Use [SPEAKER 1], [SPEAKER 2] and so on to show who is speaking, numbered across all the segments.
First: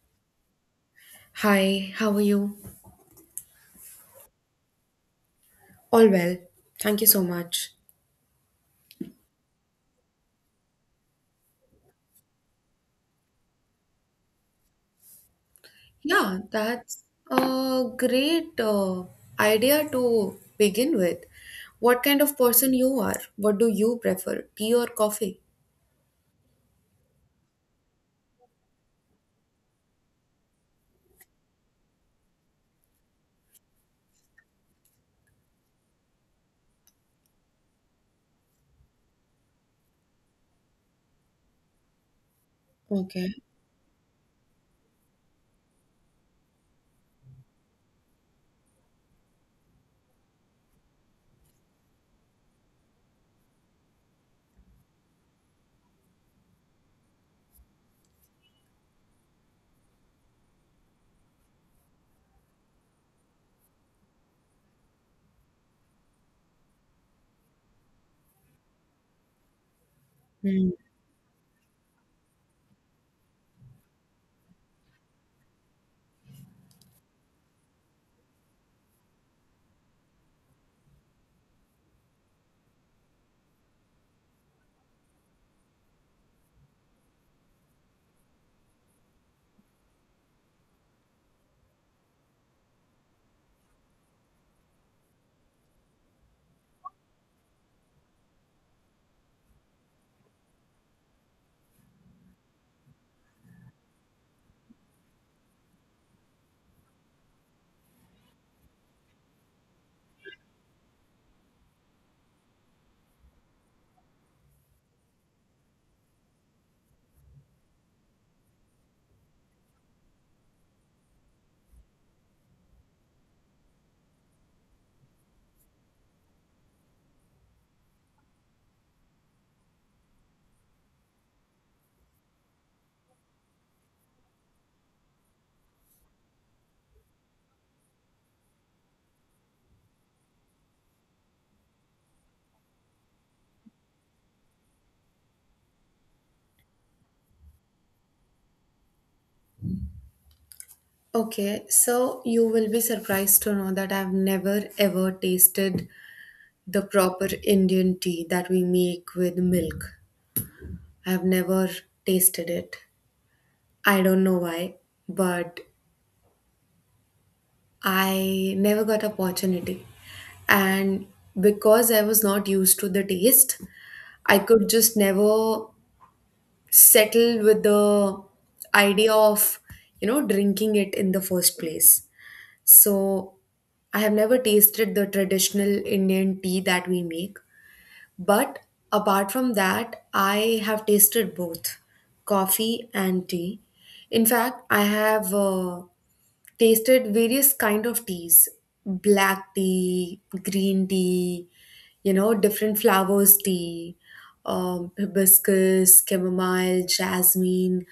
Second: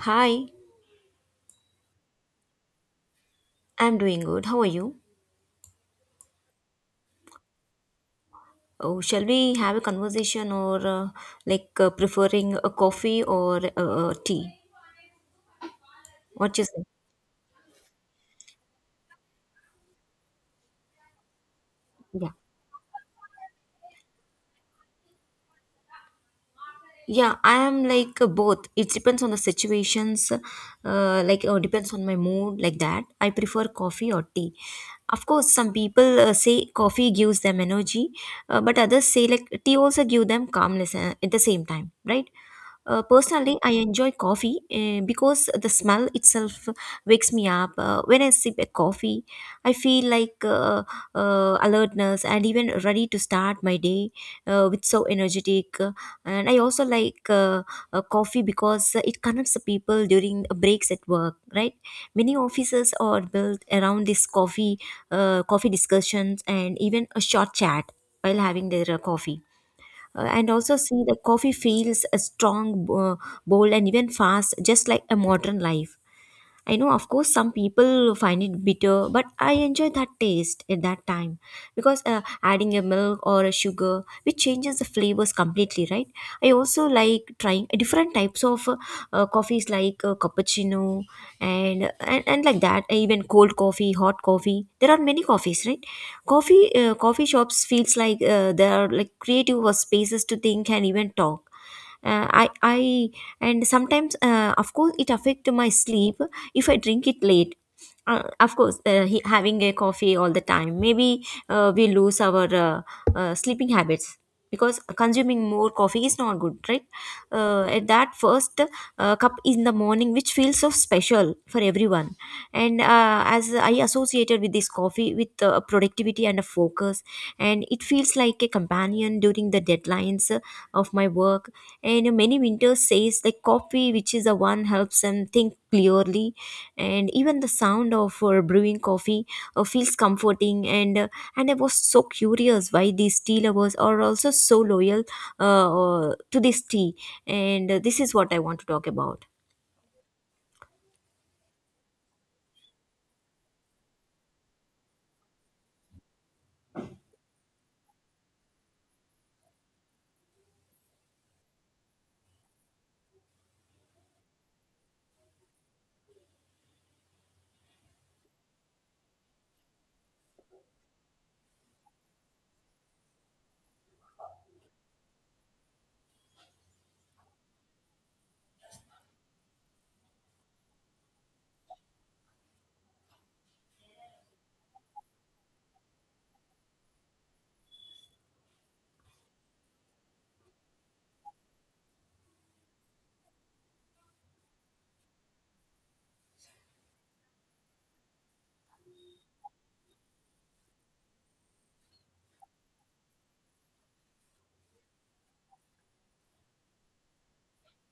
[SPEAKER 1] Hi,
[SPEAKER 2] Hi, how are you?
[SPEAKER 1] I'm doing good. How are you?
[SPEAKER 2] All well. Thank you so much.
[SPEAKER 1] Oh, shall we have a conversation or preferring a coffee or tea?
[SPEAKER 2] Yeah,
[SPEAKER 1] What you say?
[SPEAKER 2] that's a great idea to begin with. What kind
[SPEAKER 1] Yeah.
[SPEAKER 2] of person you are? What do you prefer, tea or coffee?
[SPEAKER 1] Yeah, I am like both. It depends on the situations, depends on my mood, like that. I prefer coffee or tea. Of course, some people say coffee gives them energy, but others say like tea also give them calmness at the same time, right?
[SPEAKER 2] Okay.
[SPEAKER 1] Personally, I enjoy coffee because the smell itself wakes me up. When I sip a coffee, I feel like alertness and even ready to start my day with so energetic. And I also like coffee because it connects the people during breaks at work. Right, many offices are built around this coffee, coffee discussions, and even a short chat while having their coffee. And
[SPEAKER 2] Hmm.
[SPEAKER 1] also see the coffee feels strong, bold, and even fast, just like a modern life. I know, of course, some people find it bitter, but I enjoy that taste at that time because adding a milk or a sugar, which changes the flavors completely, right? I also like trying different types of coffees like cappuccino and like that. Even cold coffee, hot coffee. There are many coffees, right? Coffee shops feels like there are like creative spaces to think and even talk I and sometimes of course it affect my sleep if I drink it late. Of course, having a coffee all the time maybe we lose our sleeping habits because consuming more coffee is not good, right? At that first cup in the morning, which feels so special for everyone. And as I associated with this coffee with productivity and a focus, and it feels like a companion during the deadlines of my work. And many winters says the coffee which is the one helps them think clearly. And even the sound of brewing coffee feels comforting. And and I was so curious why these tea lovers are also so loyal to this tea. And this is what I want to talk about.
[SPEAKER 2] Okay, so you will be surprised to know that I've never ever tasted the proper Indian tea that we make with milk. I've never tasted it. I don't know why, but I never got opportunity. And because I was not used to the taste, I could just never settle with the idea of, you know, drinking it in the first place. So I have never tasted the traditional Indian tea that we make. But apart from that, I have tasted both coffee and tea. In fact, I have tasted various kind of teas, black tea, green tea, you know, different flowers tea, hibiscus, chamomile, jasmine,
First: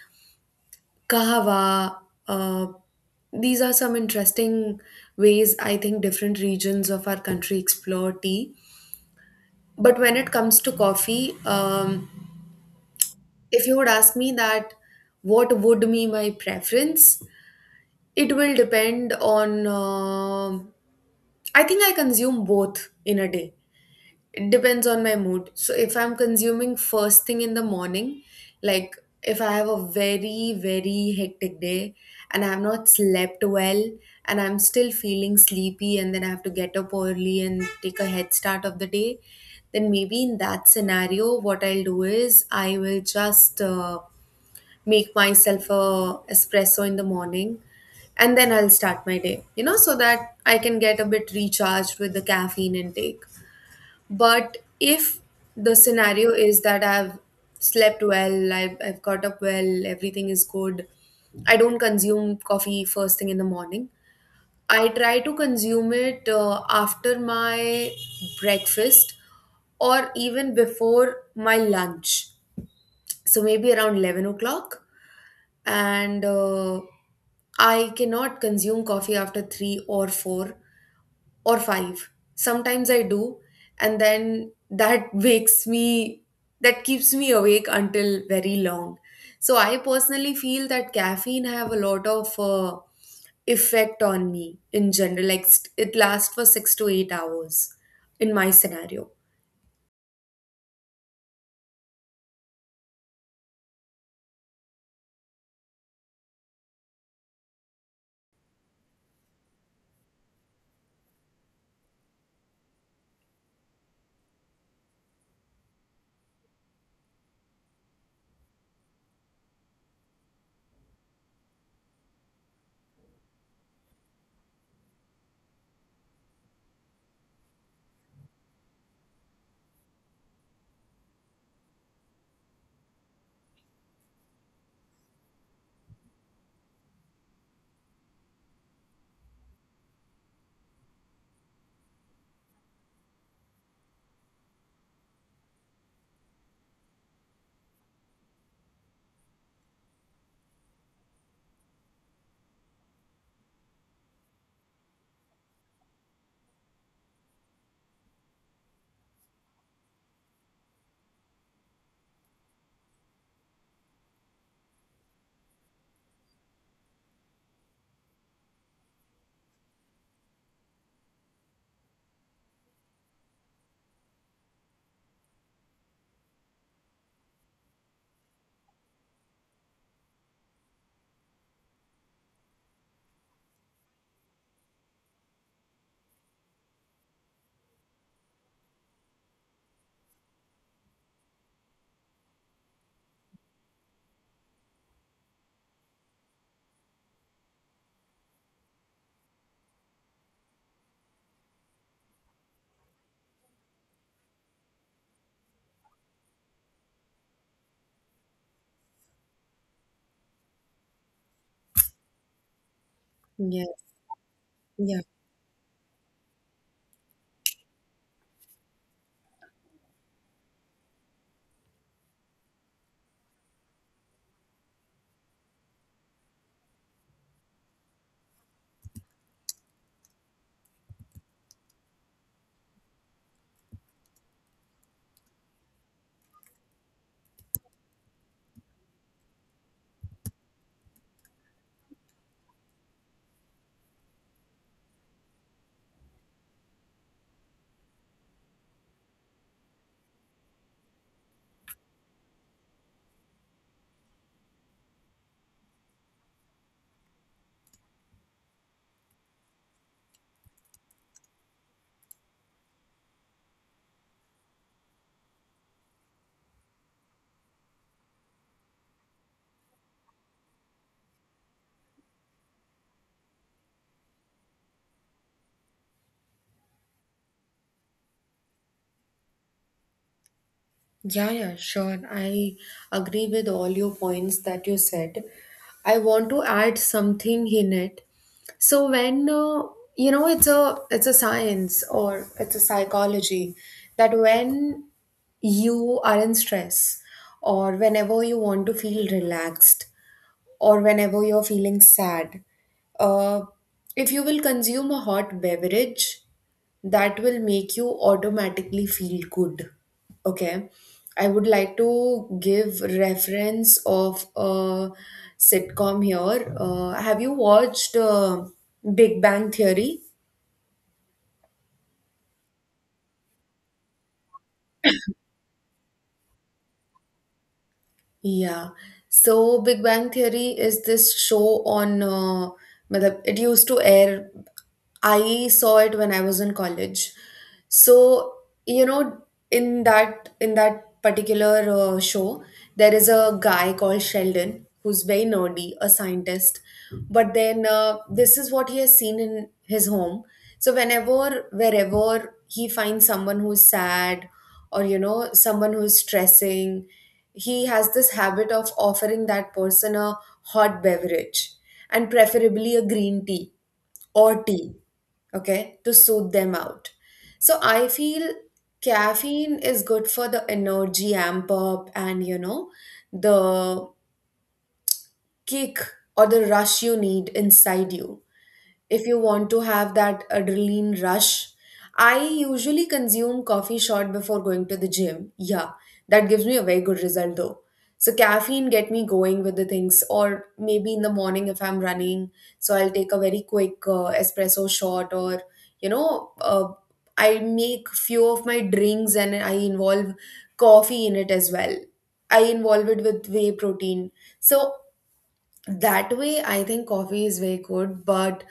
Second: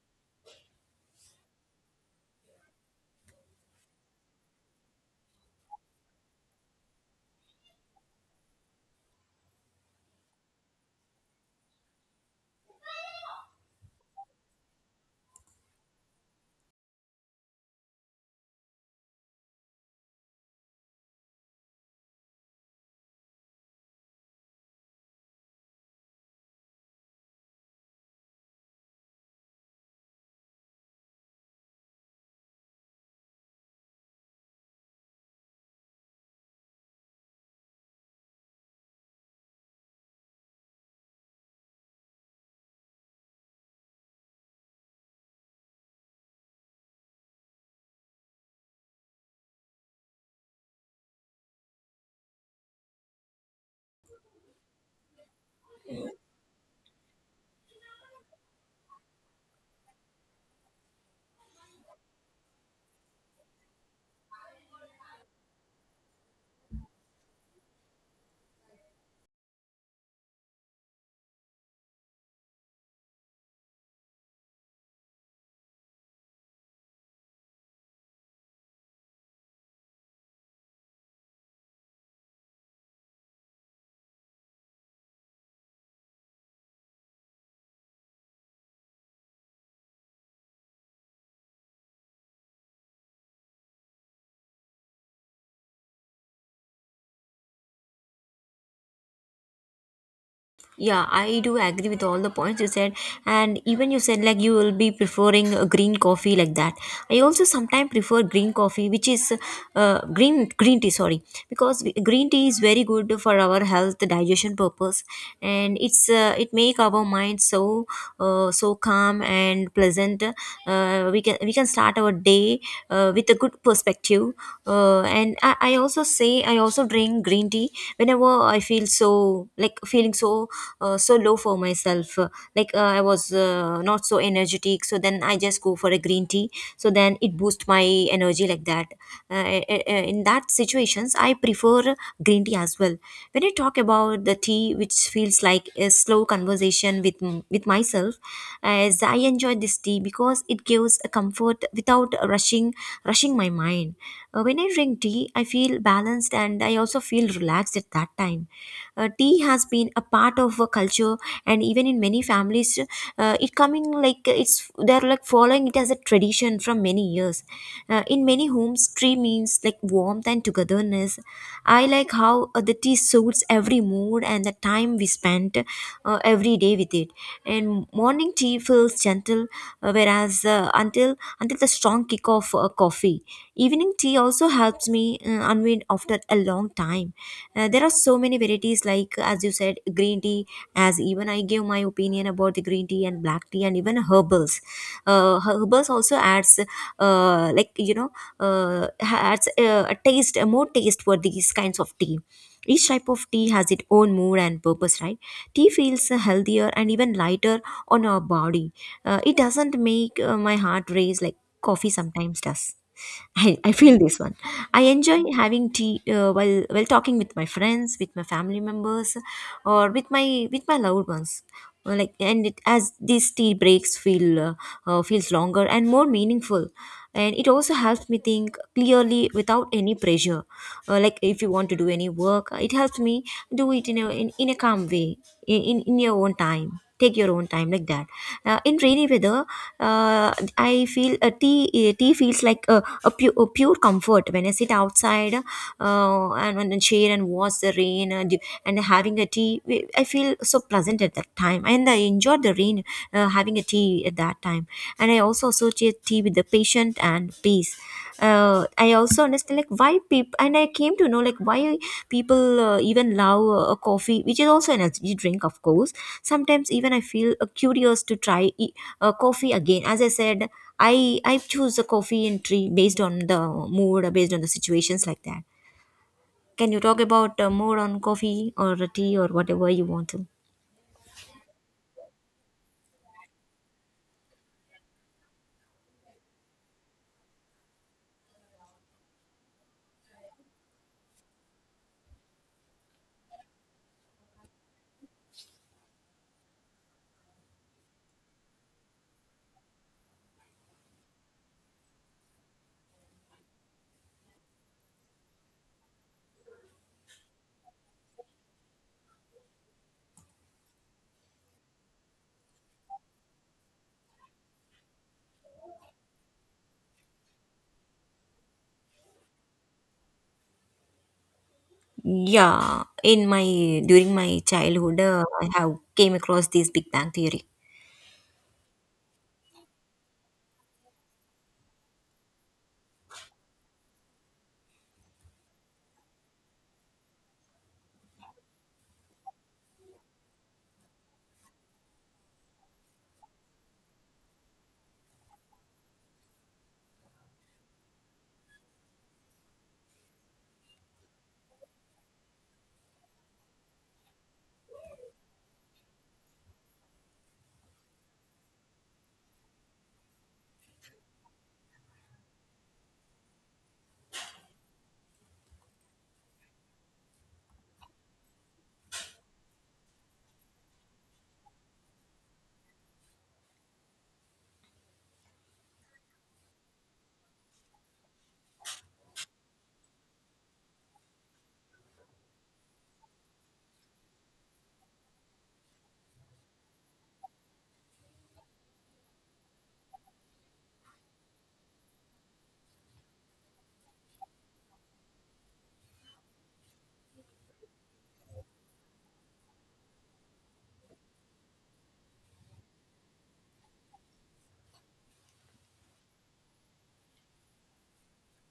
[SPEAKER 2] kahawa. Uh, these are some interesting ways I think different regions of our country explore tea. But when it comes to coffee, if you would ask me that what would be my preference, it will depend on. I think I consume both in a day. It depends on my mood. So if I'm consuming first thing in the morning, like if I have a very very hectic day and I have not slept well and I'm still feeling sleepy and then I have to get up early and take a head start of the day, then maybe in that scenario what I'll do is I will just make myself a espresso in the morning, and then I'll start my day, you know, so that I can get a bit recharged with the caffeine intake. But if the scenario is that I've slept well, I've got up well, everything is good, I don't consume coffee first thing in the morning. I try to consume it after my breakfast or even before my lunch. So maybe around 11 o'clock. And I cannot consume coffee after 3 or 4 or 5. Sometimes I do, and then that wakes me, that keeps me awake until very long. So I personally feel that caffeine have a lot of effect on me in general. Like it lasts for 6 to 8 hours in my scenario.
[SPEAKER 1] Yeah, I do agree with all the points you said, and even you said like you will be preferring a green coffee like that. I also sometimes prefer green coffee, which is green tea. Sorry, because green tea is very good for our health, digestion purpose, and it's it make our mind so so calm and pleasant. We can start our day with a good perspective. And I also say I also drink green tea whenever I feel so like feeling so so low for myself. I was not so energetic, so then I just go for a green tea, so then it boosts my energy like that. In that situations I prefer green tea as well. When I talk about the tea, which feels like a slow conversation with with myself, as I enjoy this tea because it gives a comfort without rushing my mind. When I drink tea I feel balanced and I also feel relaxed at that time. Tea has been a part of a culture, and even in many families it coming like it's they're like following it as a tradition from many years. In many homes tea means like warmth and togetherness. I like how the tea suits every mood and the time we spent every day with it. And morning tea feels gentle, whereas until the strong kick of coffee. Evening tea also helps me unwind after a long time. There are so many varieties, like as you said, green tea. As even I gave my opinion about the green tea and black tea, and even herbals. Herbals also adds, uh, like you know, adds a taste, a more taste for these kinds of tea. Each type of tea has its own mood and purpose, right? Tea feels healthier and even lighter on our body. It doesn't make my heart race like coffee sometimes does. I feel this one. I
[SPEAKER 2] Yes.
[SPEAKER 1] enjoy having tea while talking with my friends, with my family members, or with my loved ones. As these tea breaks feel feels longer and more meaningful, and it also helps me think clearly without any pressure. Like if you want to do any work, it helps me do it in a in a calm way, in your own time. Take your own time like that. In rainy weather I feel a tea tea feels like a pure comfort. When I sit outside, and share and watch the rain, and having a tea, I feel so pleasant at that time, and I enjoyed the rain having a tea at that time. And I also associate tea with the patient and peace. uh, I also understand like why people, and I came to know like why people even love coffee, which is also an energy drink, of course. Sometimes even I feel curious to try coffee again. As I said, I I choose the coffee and tea based on the mood, or based on the situations like that. Can you talk about more on coffee or tea or whatever you want to?
[SPEAKER 2] Yeah, yeah, sure. I agree with all your points that you said. I want to add something in it. So when you know, it's a science or it's a psychology that when you are in stress or whenever you want to feel relaxed or whenever you're feeling sad. Uh, if you will consume a hot beverage, that will make you automatically feel good. Okay. I would like to give reference of a sitcom here. Have you watched Big Bang Theory?
[SPEAKER 1] Yeah, in my during my childhood, I have came across this Big Bang Theory.
[SPEAKER 2] Yeah. So Big Bang Theory is this show on, matlab, it used to air. I saw it when I was in college. So, you know, in that particular show, there is a guy called Sheldon who's very nerdy, a scientist. But then this is what he has seen in his home. So whenever, wherever he finds someone who's sad, or you know, someone who's stressing, he has this habit of offering that person a hot beverage, and preferably a green tea or tea, okay, to soothe them out. So I feel caffeine is good for the energy amp up, and you know, the kick or the rush you need inside you if you want to have that adrenaline rush. I usually consume coffee short before going to the gym. Yeah, that gives me a very good result though. So caffeine get me going with the things, or maybe in the morning if I'm running, so I'll take a very quick espresso shot, or you know, I make few of my drinks and I involve coffee in it as well. I involve it with whey protein. So that way I think coffee is very good. But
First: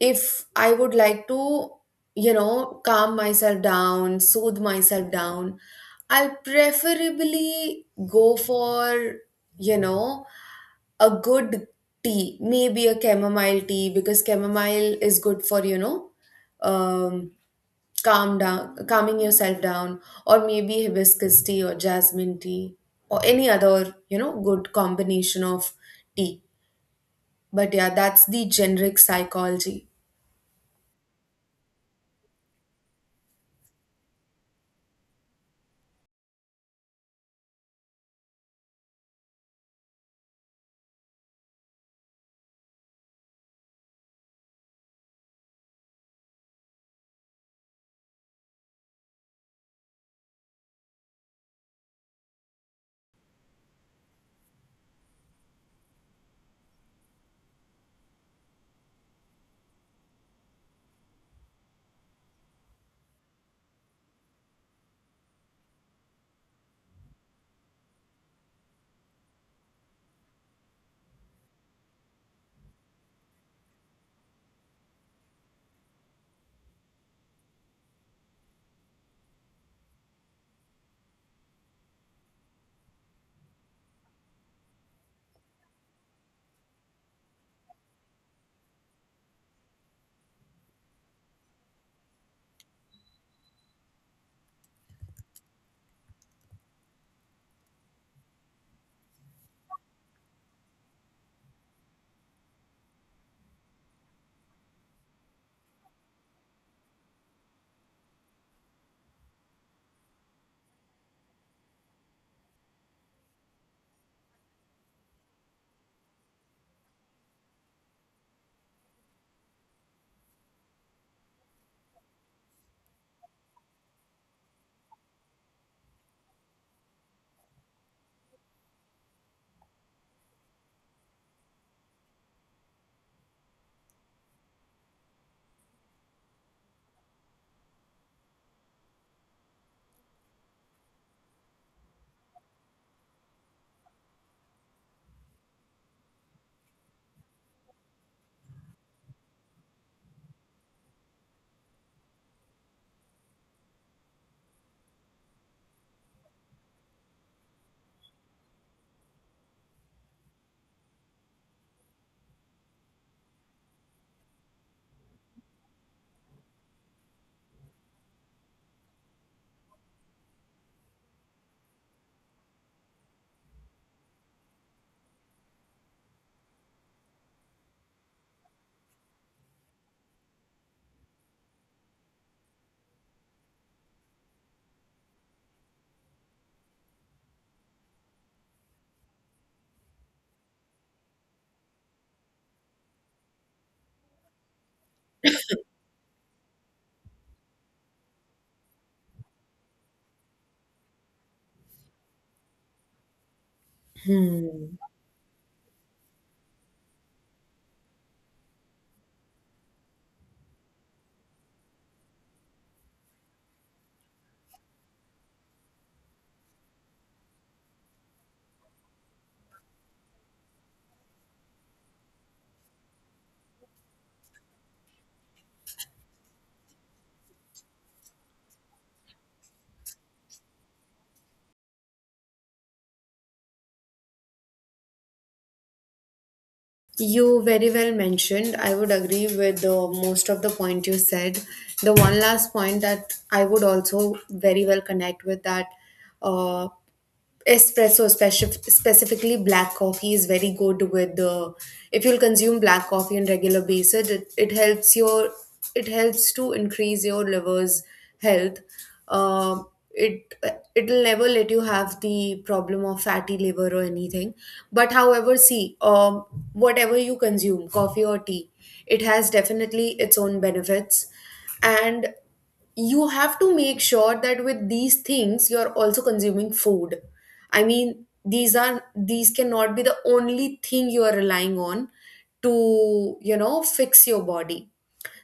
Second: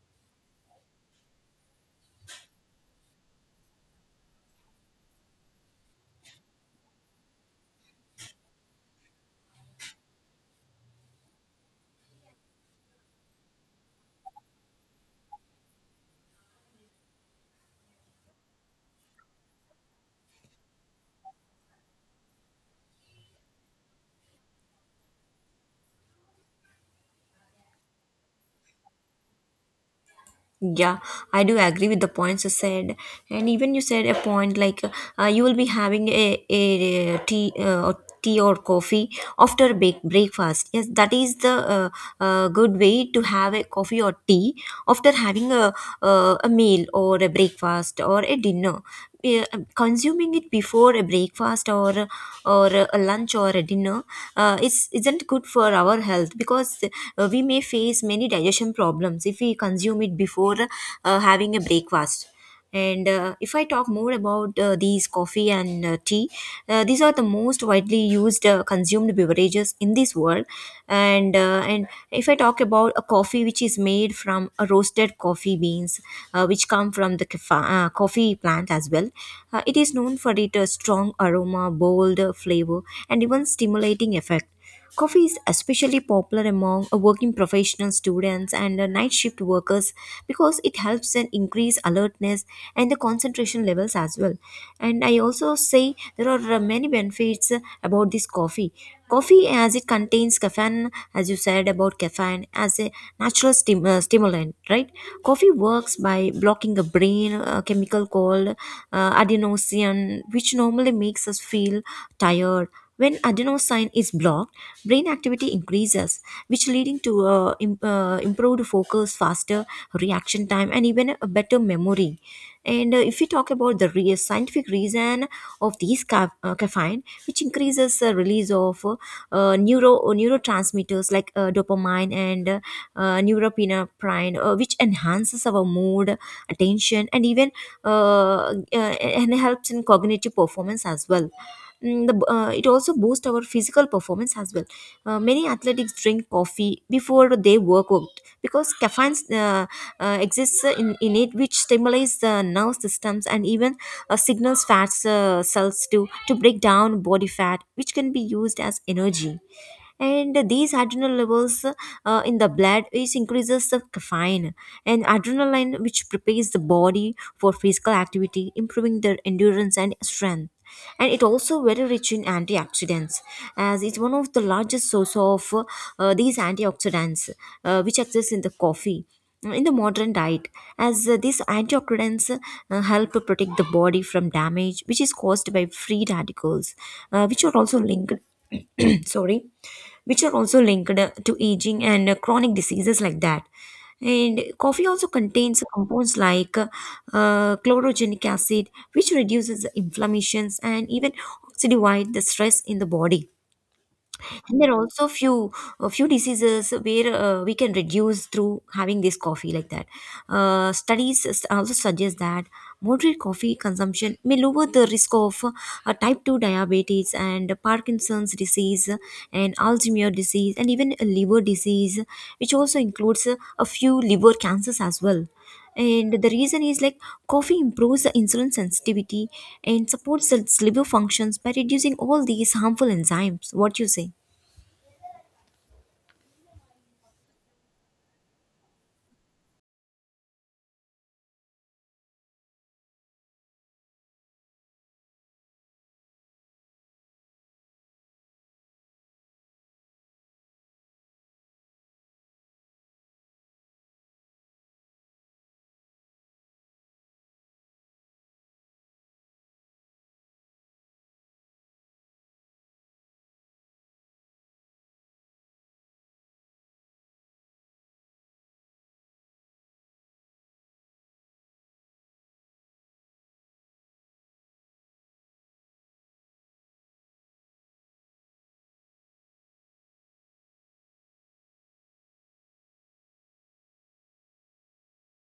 [SPEAKER 2] if I would like to, you know, calm myself down, soothe myself down, I'll preferably go for, you know, a good tea, maybe a chamomile tea, because chamomile is good for, you know, um calm down, calming yourself down. Or maybe hibiscus tea or jasmine tea or any other, you know, good combination of tea. But yeah, that's the generic psychology.
[SPEAKER 1] Yeah, I do agree with the points you said, and even you said a point like you will be having tea or tea or coffee after bake breakfast. Yes, that is the good way to have a coffee or tea after having a meal or a breakfast or a dinner. uh, Consuming it before a breakfast or a lunch or a dinner is isn't good for our health, because we may face many digestion problems if we consume it before having a breakfast. And if I talk more about these coffee and tea, these are the most widely used consumed beverages in this world. And uh, and and if I talk about a coffee, which is made from a roasted coffee beans, which come from the coffee plant as well, it is known for its strong aroma, bold flavor, and even stimulating effect. Coffee is especially popular among working professional students and night shift workers because it helps in increase alertness and the concentration levels as well. And I also say there are many benefits about this coffee. Coffee, as it contains caffeine, as you said about caffeine as a natural stimulant, right? Coffee works by blocking the brain chemical called adenosine, which normally makes us feel tired. When adenosine is blocked, brain activity increases, which leading to improved focus, faster reaction time, and even a better memory. And if we talk about the scientific reason of these caffeine, which increases the release of neurotransmitters like dopamine and norepinephrine, which enhances our mood, attention, and even and helps in cognitive performance as well. Mm, the, it also boosts our physical performance as well. Many athletes drink coffee before they work out because caffeine exists in it, which stimulates the nerve systems, and even signals fat cells to break down body fat, which can be used as energy. And these adrenal levels in the blood is increases the caffeine and adrenaline, which prepares the body for physical activity, improving their endurance and strength. And it also very rich in antioxidants, as it's one of the largest source of these antioxidants which exist in the coffee in the modern diet, as these antioxidants help protect the body from damage which is caused by free radicals, which are also linked sorry, which are also linked to aging and chronic diseases like that. And coffee also contains compounds like chlorogenic acid, which reduces the inflammations and even oxidivide the stress in the body. And there
[SPEAKER 2] Hmm.
[SPEAKER 1] are also few a few diseases where we can reduce through having this coffee like that. Studies also suggest that moderate coffee consumption may lower the risk of type 2 diabetes and Parkinson's disease and Alzheimer's disease, and even a liver disease, which also includes a few liver cancers as well. And the reason is like coffee improves the insulin sensitivity and supports its liver functions by reducing all these harmful enzymes. What you say?
[SPEAKER 2] You very well mentioned. I would agree with the most of the point you said. The one last point that I would also very well connect with that uh, espresso, specifically black coffee, is very good with the, if you'll consume black coffee on regular basis, it helps your, it helps to increase your liver's health. um it, it'll never let you have the problem of fatty liver or anything. But however see, whatever you consume, coffee or tea, it has definitely its own benefits. And you have to make sure that with these things you're also consuming food. I mean, these are, these cannot be the only thing you are relying on to, you know, fix your body.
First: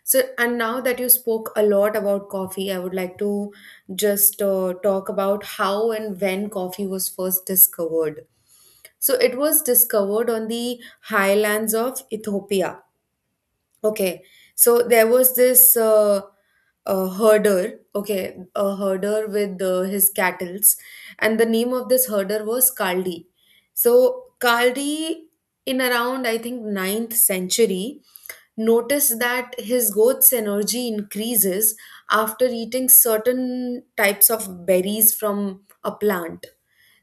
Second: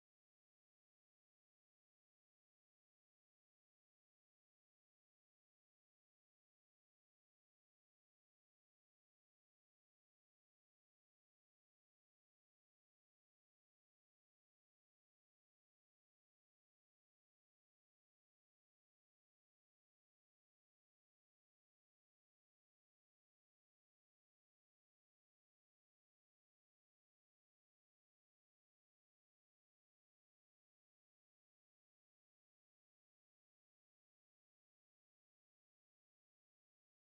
[SPEAKER 2] So, and now that you spoke a lot about coffee, I would like to just talk about how and when coffee was first discovered. So it was discovered on the highlands of Ethiopia. Okay, so there was this herder, okay, a herder with his cattles, and the name of this herder was Kaldi. So Kaldi, in around I think ninth century, notice that his goat's energy increases after eating certain types of berries from a plant.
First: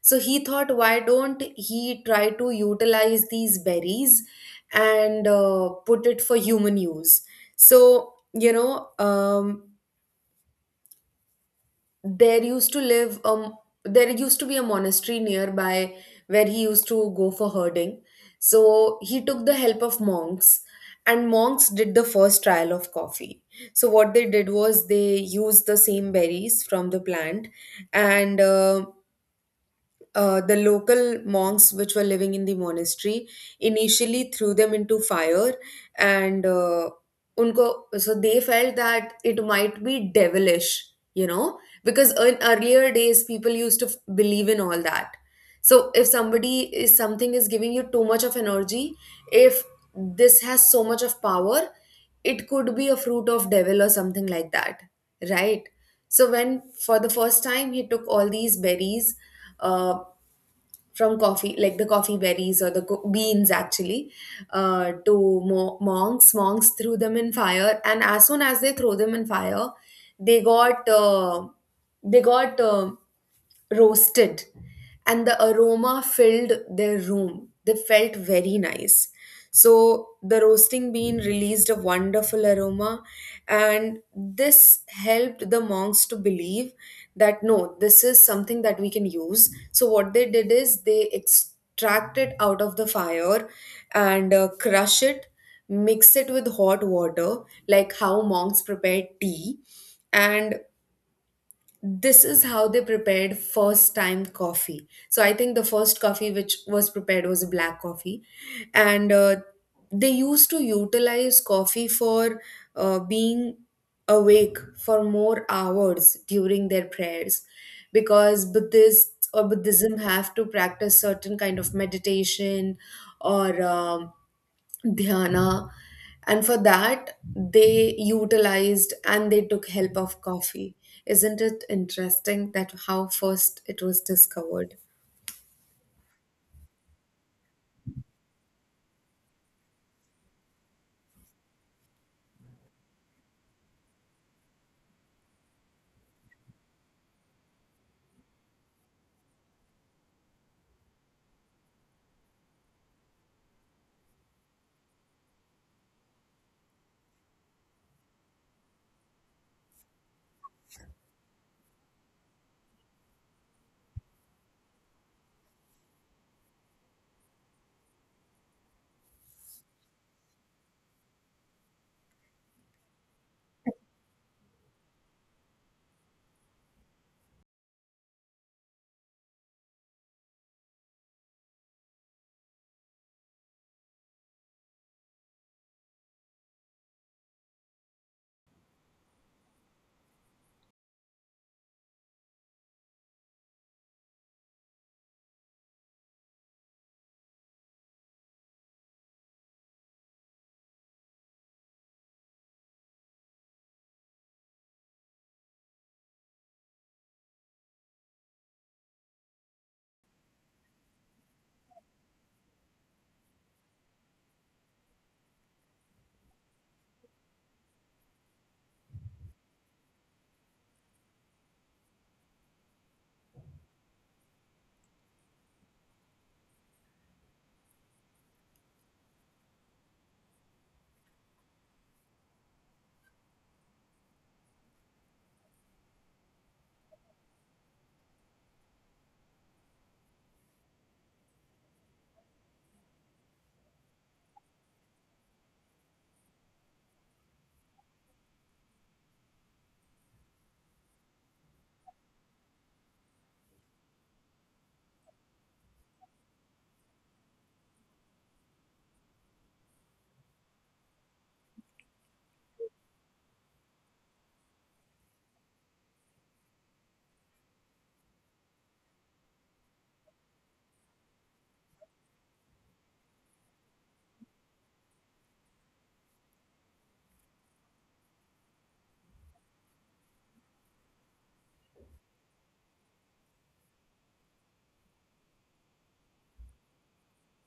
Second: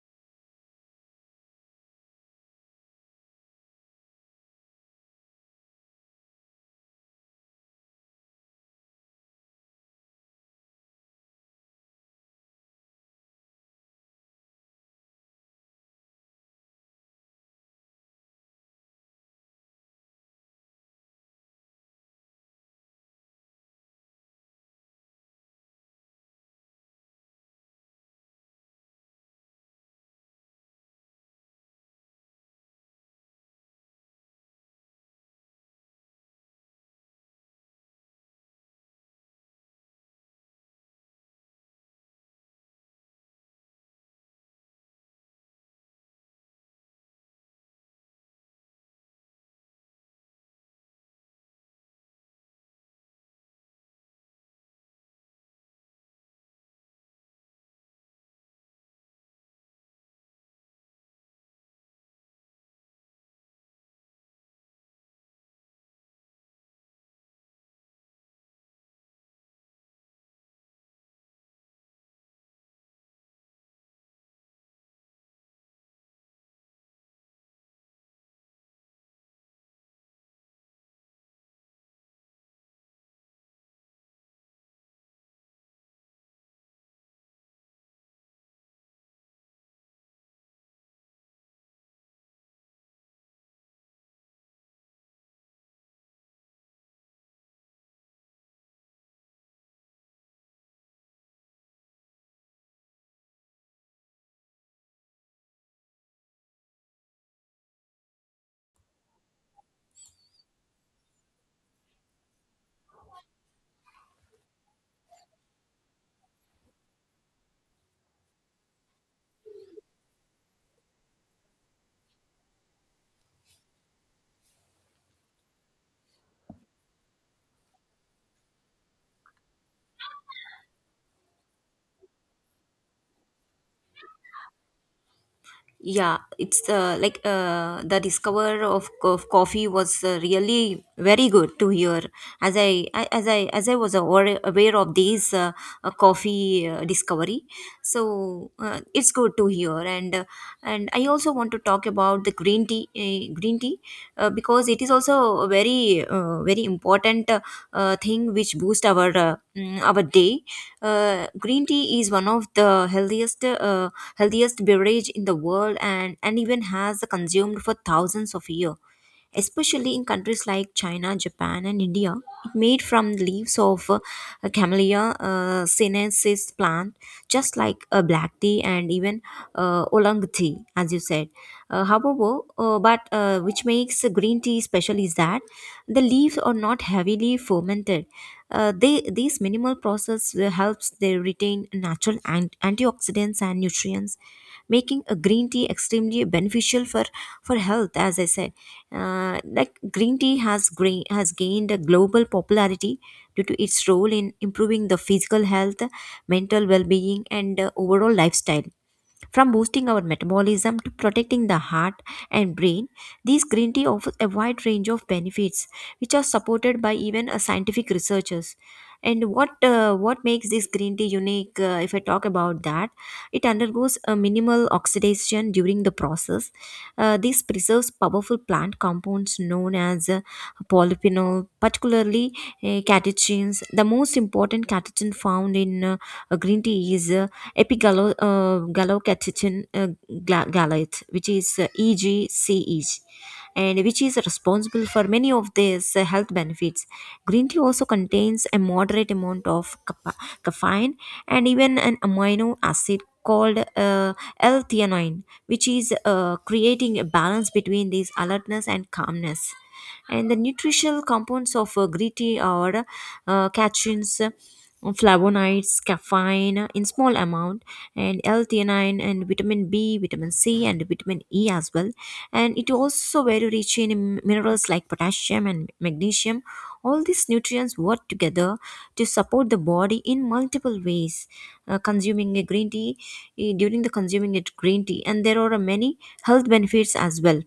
[SPEAKER 2] So he thought, why don't he try to utilize these berries and put it for human use? So, you know, there used to live, there used to be a monastery nearby where he used to go for herding. So he took the help of monks, and monks did the first trial of coffee. So what they did was they used the same berries from the plant. And the local monks which were living in the monastery initially threw them into fire. And unko, so they felt that it might be devilish, you know, because in earlier days people used to believe in all that. So if somebody is, something is giving you too much of energy, if this has so much of power, it could be a fruit of devil or something like that, right? So when for the first time he took all these berries, uh, from coffee, like the coffee berries or the beans actually, uh, to monks, monks threw them in fire, and as soon as they throw them in fire, they got they got uh, roasted, and the aroma filled their room, they felt very nice. So the roasting bean released a wonderful aroma, and this helped the monks to believe that no, this is something that we can use. So, what they did is they extract it out of the fire and crush it, mix it with hot water, like how monks prepare tea, and this is how they prepared first time coffee. So I think the first coffee which was prepared was a black coffee. And they used to utilize coffee for being awake for more hours during their prayers, because buddhists or buddhism have to practice certain kind of meditation or dhyana. And for that they utilized and they took help of coffee. Isn't it interesting that how first it was discovered?
[SPEAKER 1] Yeah, it's like the discover of coffee was really very good to hear, as I as I as I was aware of this coffee discovery. So it's good to hear. And I also want to talk about the green tea, because it is also a very very important thing which boost our our day. Green tea is one of the healthiest healthiest beverage in the world, and even has consumed for thousands of years, especially in countries like China, Japan, and India. It made from the leaves of Camellia sinensis plant, just like a black tea and even oolong tea, as you said. However, but which makes green tea special is that the leaves are not heavily fermented. They this minimal process helps they retain natural antioxidants and nutrients, making a green tea extremely beneficial for health. As I said, like green tea has gained a global popularity due to its role in improving the physical health, mental well-being, and overall lifestyle, from boosting our metabolism to protecting the heart and brain. These green tea offers a wide range of benefits, which are supported by even scientific researchers. And what makes this green tea unique? If I talk about that, it undergoes a minimal oxidation during the process. This preserves powerful plant compounds known as polyphenol, particularly catechins. The most important catechin found in green tea is epigallocatechin gallate, which is EGCEG, and which is responsible for many of these health benefits. Green tea also contains a moderate amount of caffeine, and even an amino acid called L-theanine, which is creating a balance between these alertness and calmness. And the nutritional compounds of green tea are catechins, flavonoids, caffeine in small amount, and L-theanine, and vitamin B, vitamin C, and vitamin E as well. And it also very rich in minerals like potassium and magnesium. All these nutrients work together to support the body in multiple ways. Consuming a green tea, during the consuming it green tea, and there are many health benefits as well.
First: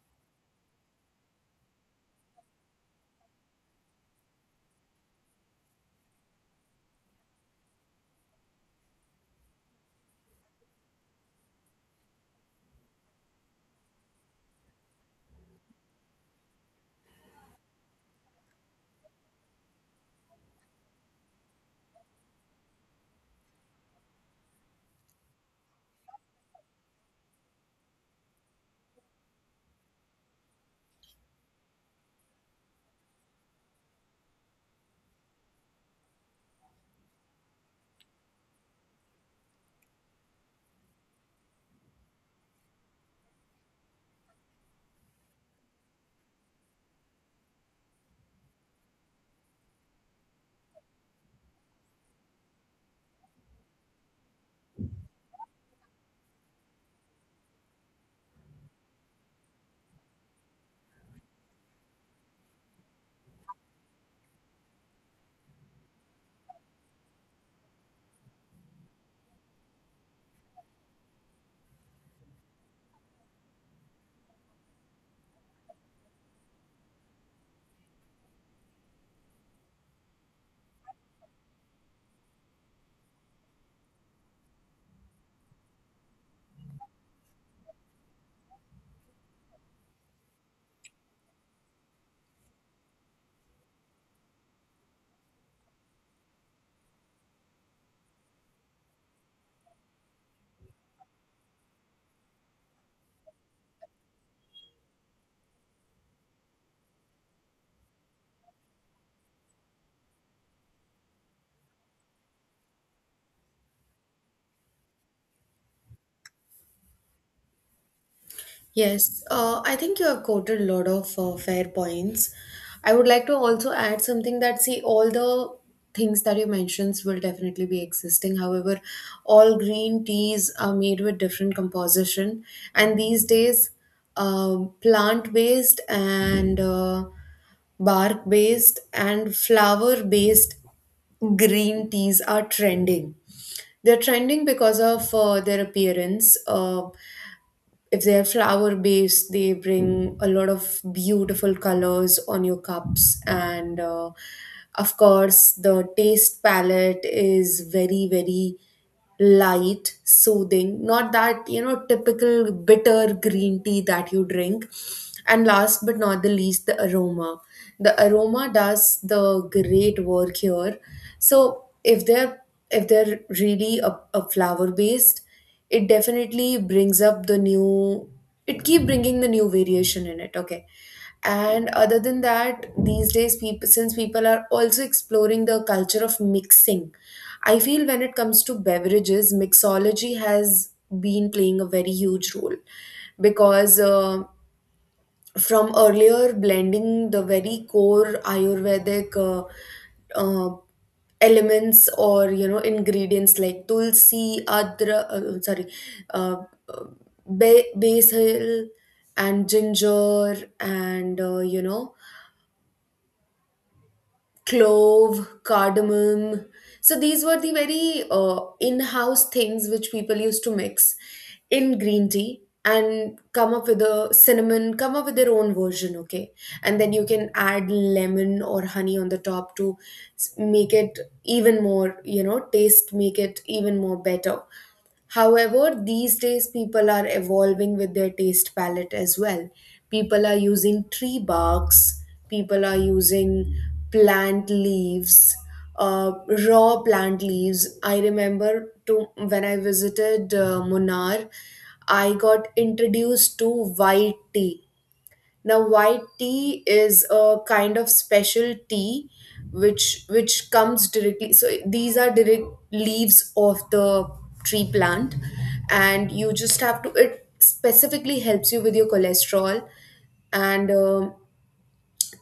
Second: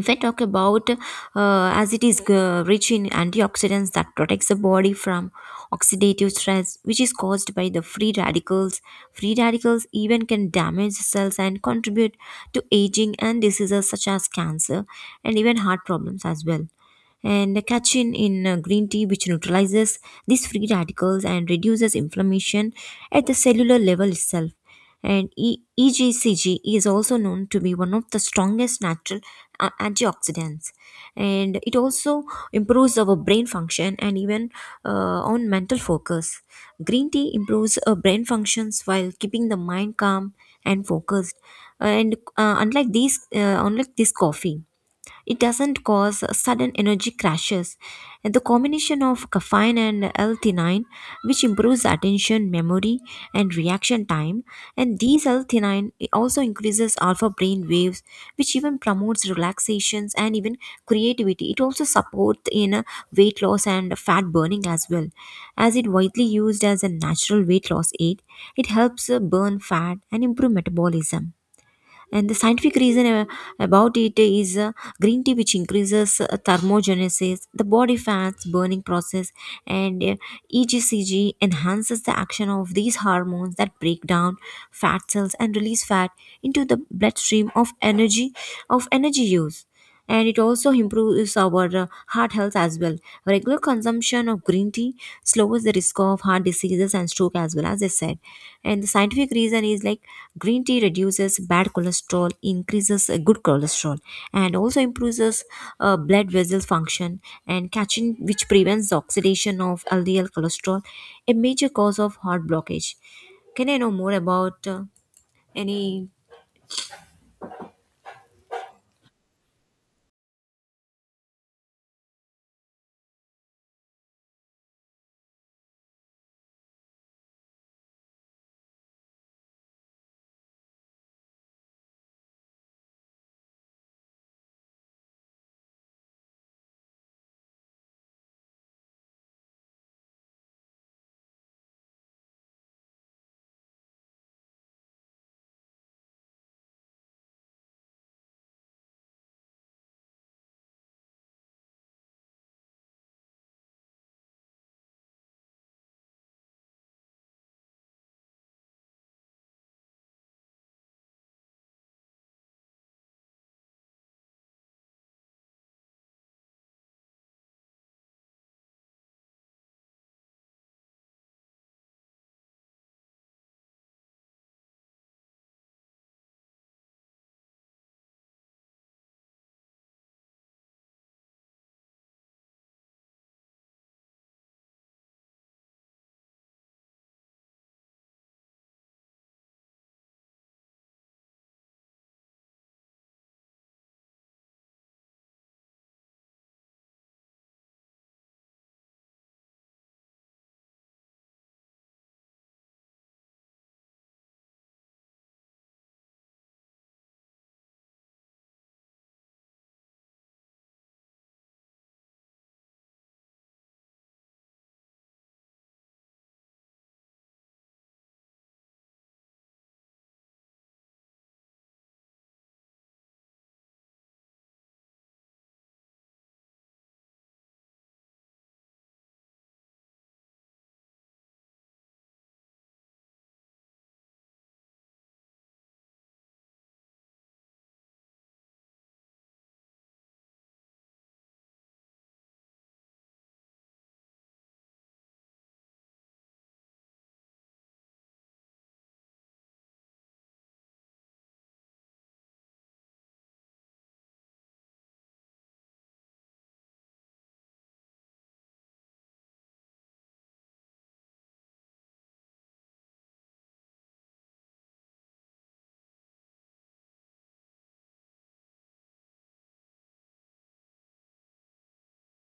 [SPEAKER 1] If I talk about, as it is rich in antioxidants that protects the body from oxidative stress, which is caused by the free radicals. Free radicals even can damage cells and contribute to aging and diseases such as cancer and even heart problems as well. And the catechin in green tea, which neutralizes these free radicals and reduces inflammation at the cellular level itself. And EGCG is also known to be one of the strongest natural antioxidants, and it also improves our brain function and even on mental focus. Green tea improves brain functions while keeping the mind calm and focused. And unlike unlike this coffee, it doesn't cause sudden energy crashes. The combination of caffeine and L-theanine, which improves attention, memory, and reaction time, and these L-theanine also increases alpha brain waves, which even promotes relaxations and even creativity. It also supports in weight loss and fat burning as well, as it widely used as a natural weight loss aid. It helps burn fat and improve metabolism. And the scientific reason about it is green tea, which increases thermogenesis, the body fats burning process. And EGCG enhances the action of these hormones that break down fat cells and release fat into the bloodstream of energy use. And it also improves our heart health as well. Regular consumption of green tea slows the risk of heart diseases and stroke as well, as I said. And the scientific reason is like green tea reduces bad cholesterol, increases good cholesterol, and also improves blood vessel function and catching, which prevents the oxidation of LDL cholesterol, a major cause of heart blockage. Can I know more about any?
[SPEAKER 2] Yes, I think you have quoted a lot of fair points. I would like to also add something that see, all the things that you mentioned will definitely be existing. However, all green teas are made with different composition, and these days, plant-based and bark-based and flower-based green teas are trending. They're trending because of their appearance. If they're flower based, they bring a lot of beautiful colors on your cups, and of course the taste palette is very very light, soothing, not that, you know, typical bitter green tea that you drink. And last but not the least, the aroma, the aroma does the great work here. So if they're, if they're really a flower based, it definitely brings up the new, it keep bringing the new variation in it, okay. And other than that, these days people, since people are also exploring the culture of mixing, I feel when it comes to beverages, mixology has been playing a very huge role. Because from earlier blending the very core ayurvedic uh, elements, or you know, ingredients like tulsi, adra, sorry, uh, uh, basil and ginger and, you know, clove, cardamom. So these were the very in-house things which people used to mix in green tea and come up with a cinnamon, come up with their own version, okay? And then you can add lemon or honey on the top to make it even more, taste, make it even more better. However, these days people are evolving with their taste palette as well. People are using tree barks, people are using plant leaves, uh, raw plant leaves. I remember to when I visited Munnar, I got introduced to white tea. Now, white tea is a kind of special tea which comes directly. So these are direct leaves of the tree plant, and you just have to. It specifically helps you with your cholesterol, and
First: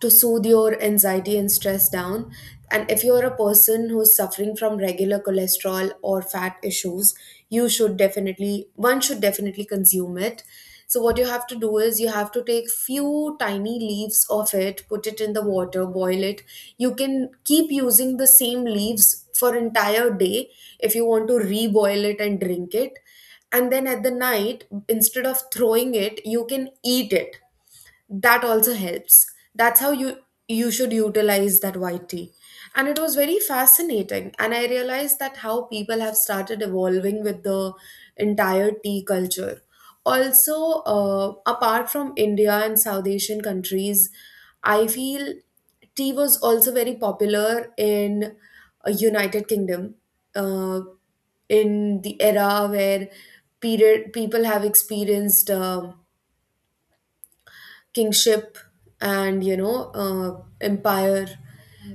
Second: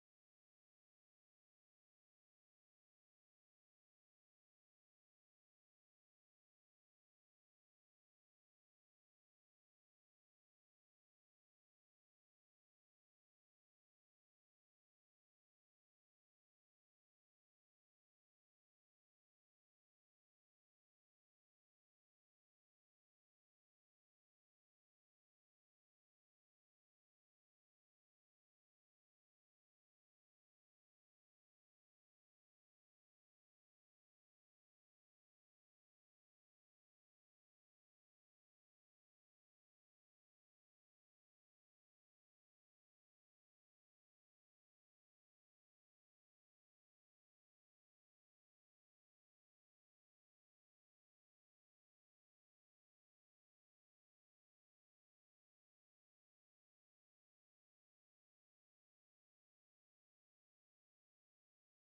[SPEAKER 2] to soothe your anxiety and stress down. And if you're a person who's suffering from regular cholesterol or fat issues, one should definitely consume it. So, what you have to do is you have to take few tiny leaves of it, put it in the water, boil it. You can keep using the same leaves for entire day if you want to reboil it and drink it. And then at the night, instead of throwing it, you can eat it. That also helps. That's how you should utilize that white tea. And it was very fascinating, and I realized that how people have started evolving with the entire tea culture also. Apart from India and South Asian countries, I feel tea was also very popular in United Kingdom, uh, in the era where period people have experienced kingship, and empire,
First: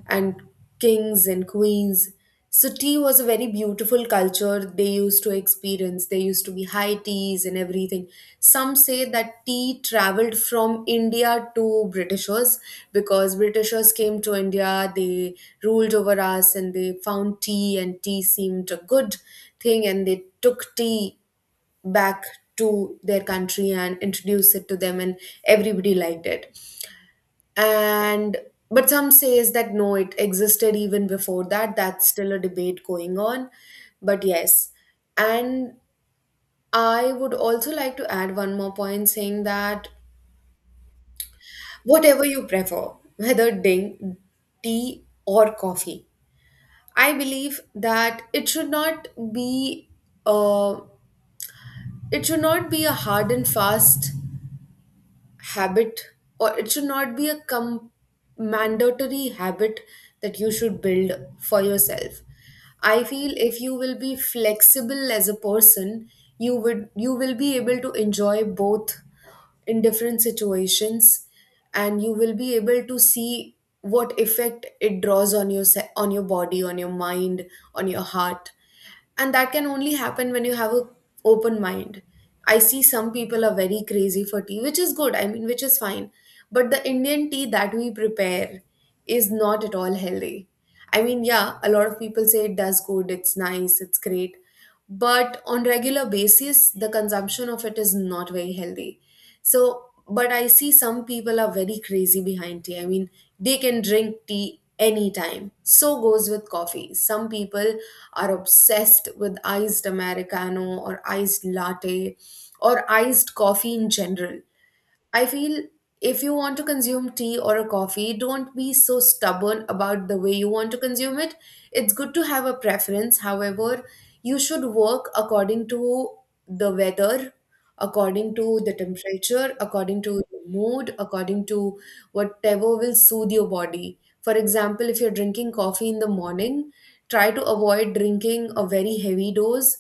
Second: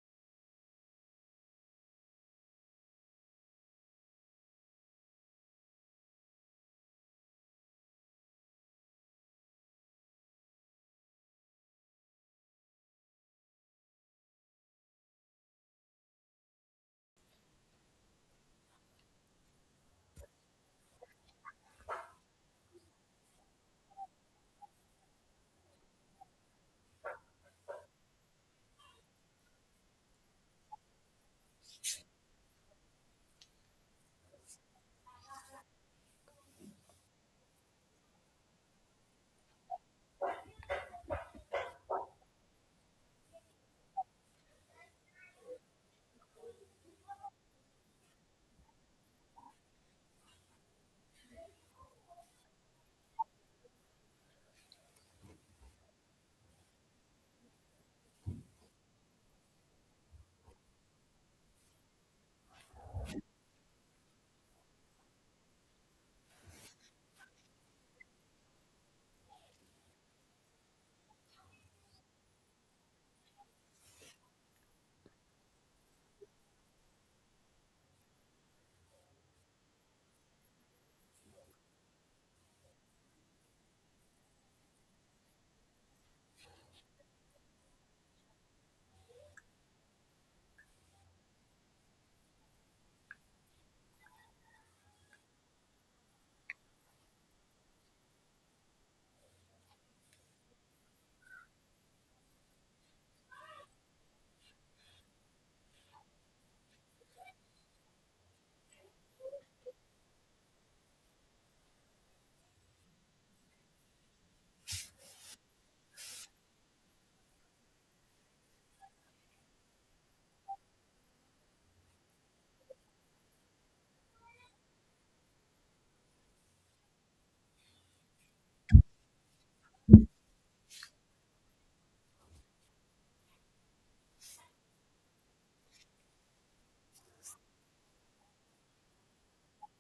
[SPEAKER 2] and kings and queens. So tea was a very beautiful culture they used to experience. There used to be high teas and everything. Some say that tea traveled from India to Britishers, because Britishers came to India, they ruled over us, and they found tea, and tea seemed a good thing, and they took tea back to their country and introduce it to them, and everybody liked it. And but some says that no, it existed even before that. That's still a debate going on. But yes, and I would also like to add one more point saying that whatever you prefer, whether ding, tea or coffee, I believe that it should not be, uh, it should not be a hard and fast habit, or it should not be a mandatory habit that you should build for yourself. I feel if you will be flexible as a person, you will be able to enjoy both in different situations, and you will be able to see what effect it draws on your on your body, on your mind, on your heart. And that can only happen when you have a open mind. I see some people are very crazy for tea, which is good, I mean, which is fine. But the Indian tea that we prepare is not at all healthy. I mean, yeah, a lot of people say it does good, it's nice, it's great, but on regular basis the consumption of it is not very healthy. So, but I see some people are very crazy behind tea. I mean, they can drink tea anytime. So goes with coffee. Some people are obsessed with iced Americano or iced latte or iced coffee in general. I feel if you want to consume tea or a coffee, don't be so stubborn about the way you want to consume it. It's good to have a preference. However, you should work according to the weather, according to the temperature, according to the mood, according to whatever will soothe your body. For example, if you're drinking coffee in the morning, try to avoid drinking a very heavy dose.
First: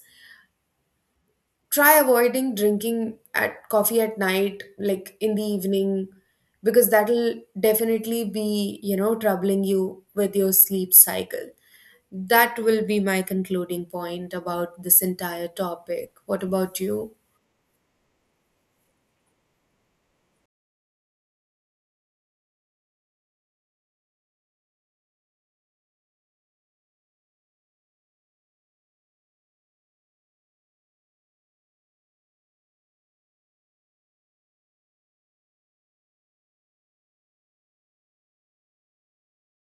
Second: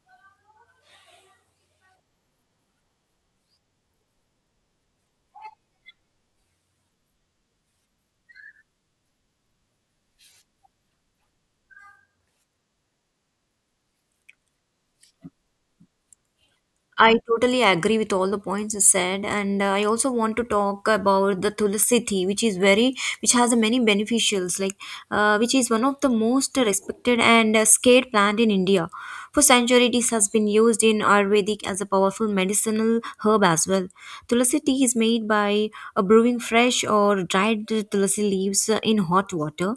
[SPEAKER 2] Try avoiding drinking at coffee at night, like in the evening, because that'll definitely be, troubling you with your sleep cycle. That will be my concluding point about this entire topic. What about you?
[SPEAKER 1] I totally agree with all the points you said, and I also want to talk about the Tulsi tea, which is which has many beneficials, like which is one of the most respected and scared plant in India. For centuries, it has been used in Ayurvedic as a powerful medicinal herb as well. Tulsi tea is made by brewing fresh or dried tulsi leaves in hot water,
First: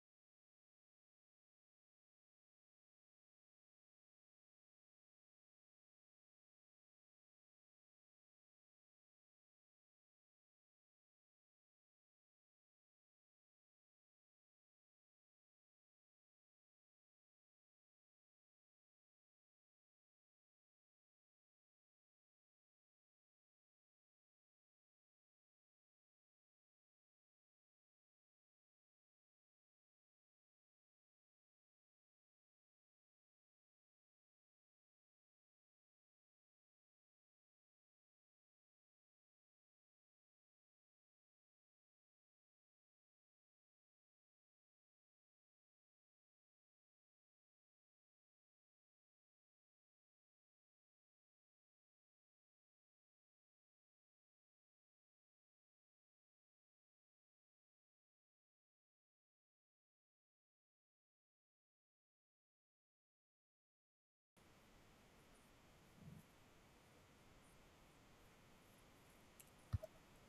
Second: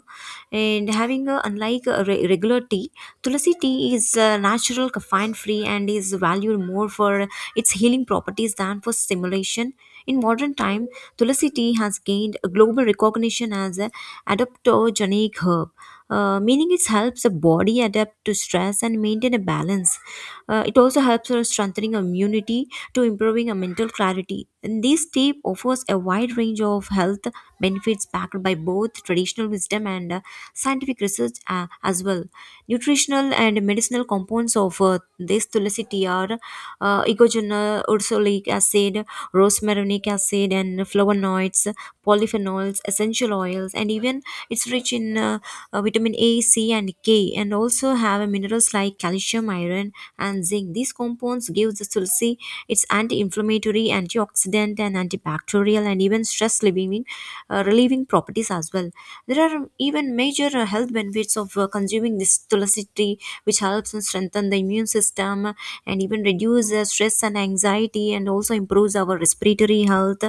[SPEAKER 1] and having a, unlike a regular tea, Tulasi tea is natural, caffeine free, and is valued more for its healing properties than for stimulation. In modern time, Tulasi tea has gained a global recognition as an adaptogenic herb, meaning it helps the body adapt to stress and maintain a balance. It also helps us strengthening immunity to improving a mental clarity. And this tea offers a wide range of health benefits backed by both traditional wisdom and scientific research as well. Nutritional and medicinal compounds of this tulsi tea are ecogenol, ursolic acid, rosmarinic acid, and flavonoids, polyphenols, essential oils, and even it's rich in vitamin A, C, and K, and also have minerals like calcium, iron, and zinc. These compounds give the tulsi its anti-inflammatory, antioxidant, and antibacterial, and even stress relieving, relieving properties as well. There are even major health benefits of consuming this tulsi tea, which helps and strengthen the immune system and even reduce stress and anxiety, and also improves our respiratory health.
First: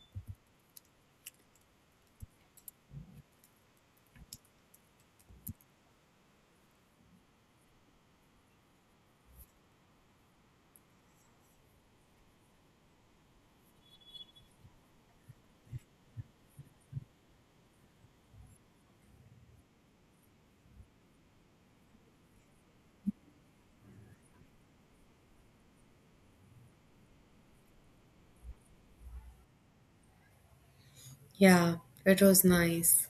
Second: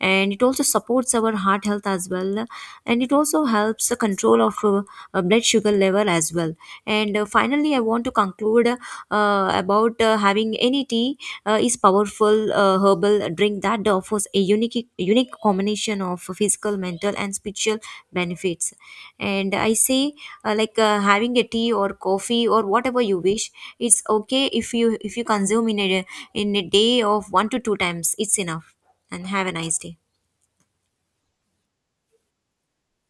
[SPEAKER 1] And it also supports our heart health as well, and it also helps the control of blood sugar level as well. And finally, I want to conclude about having any tea is powerful herbal drink that offers a unique combination of physical, mental, and spiritual benefits. And I say, like having a tea or coffee or whatever you wish, it's okay if you consume in a day of one to two times, it's enough. And have a nice day.
[SPEAKER 2] Yeah, it was nice.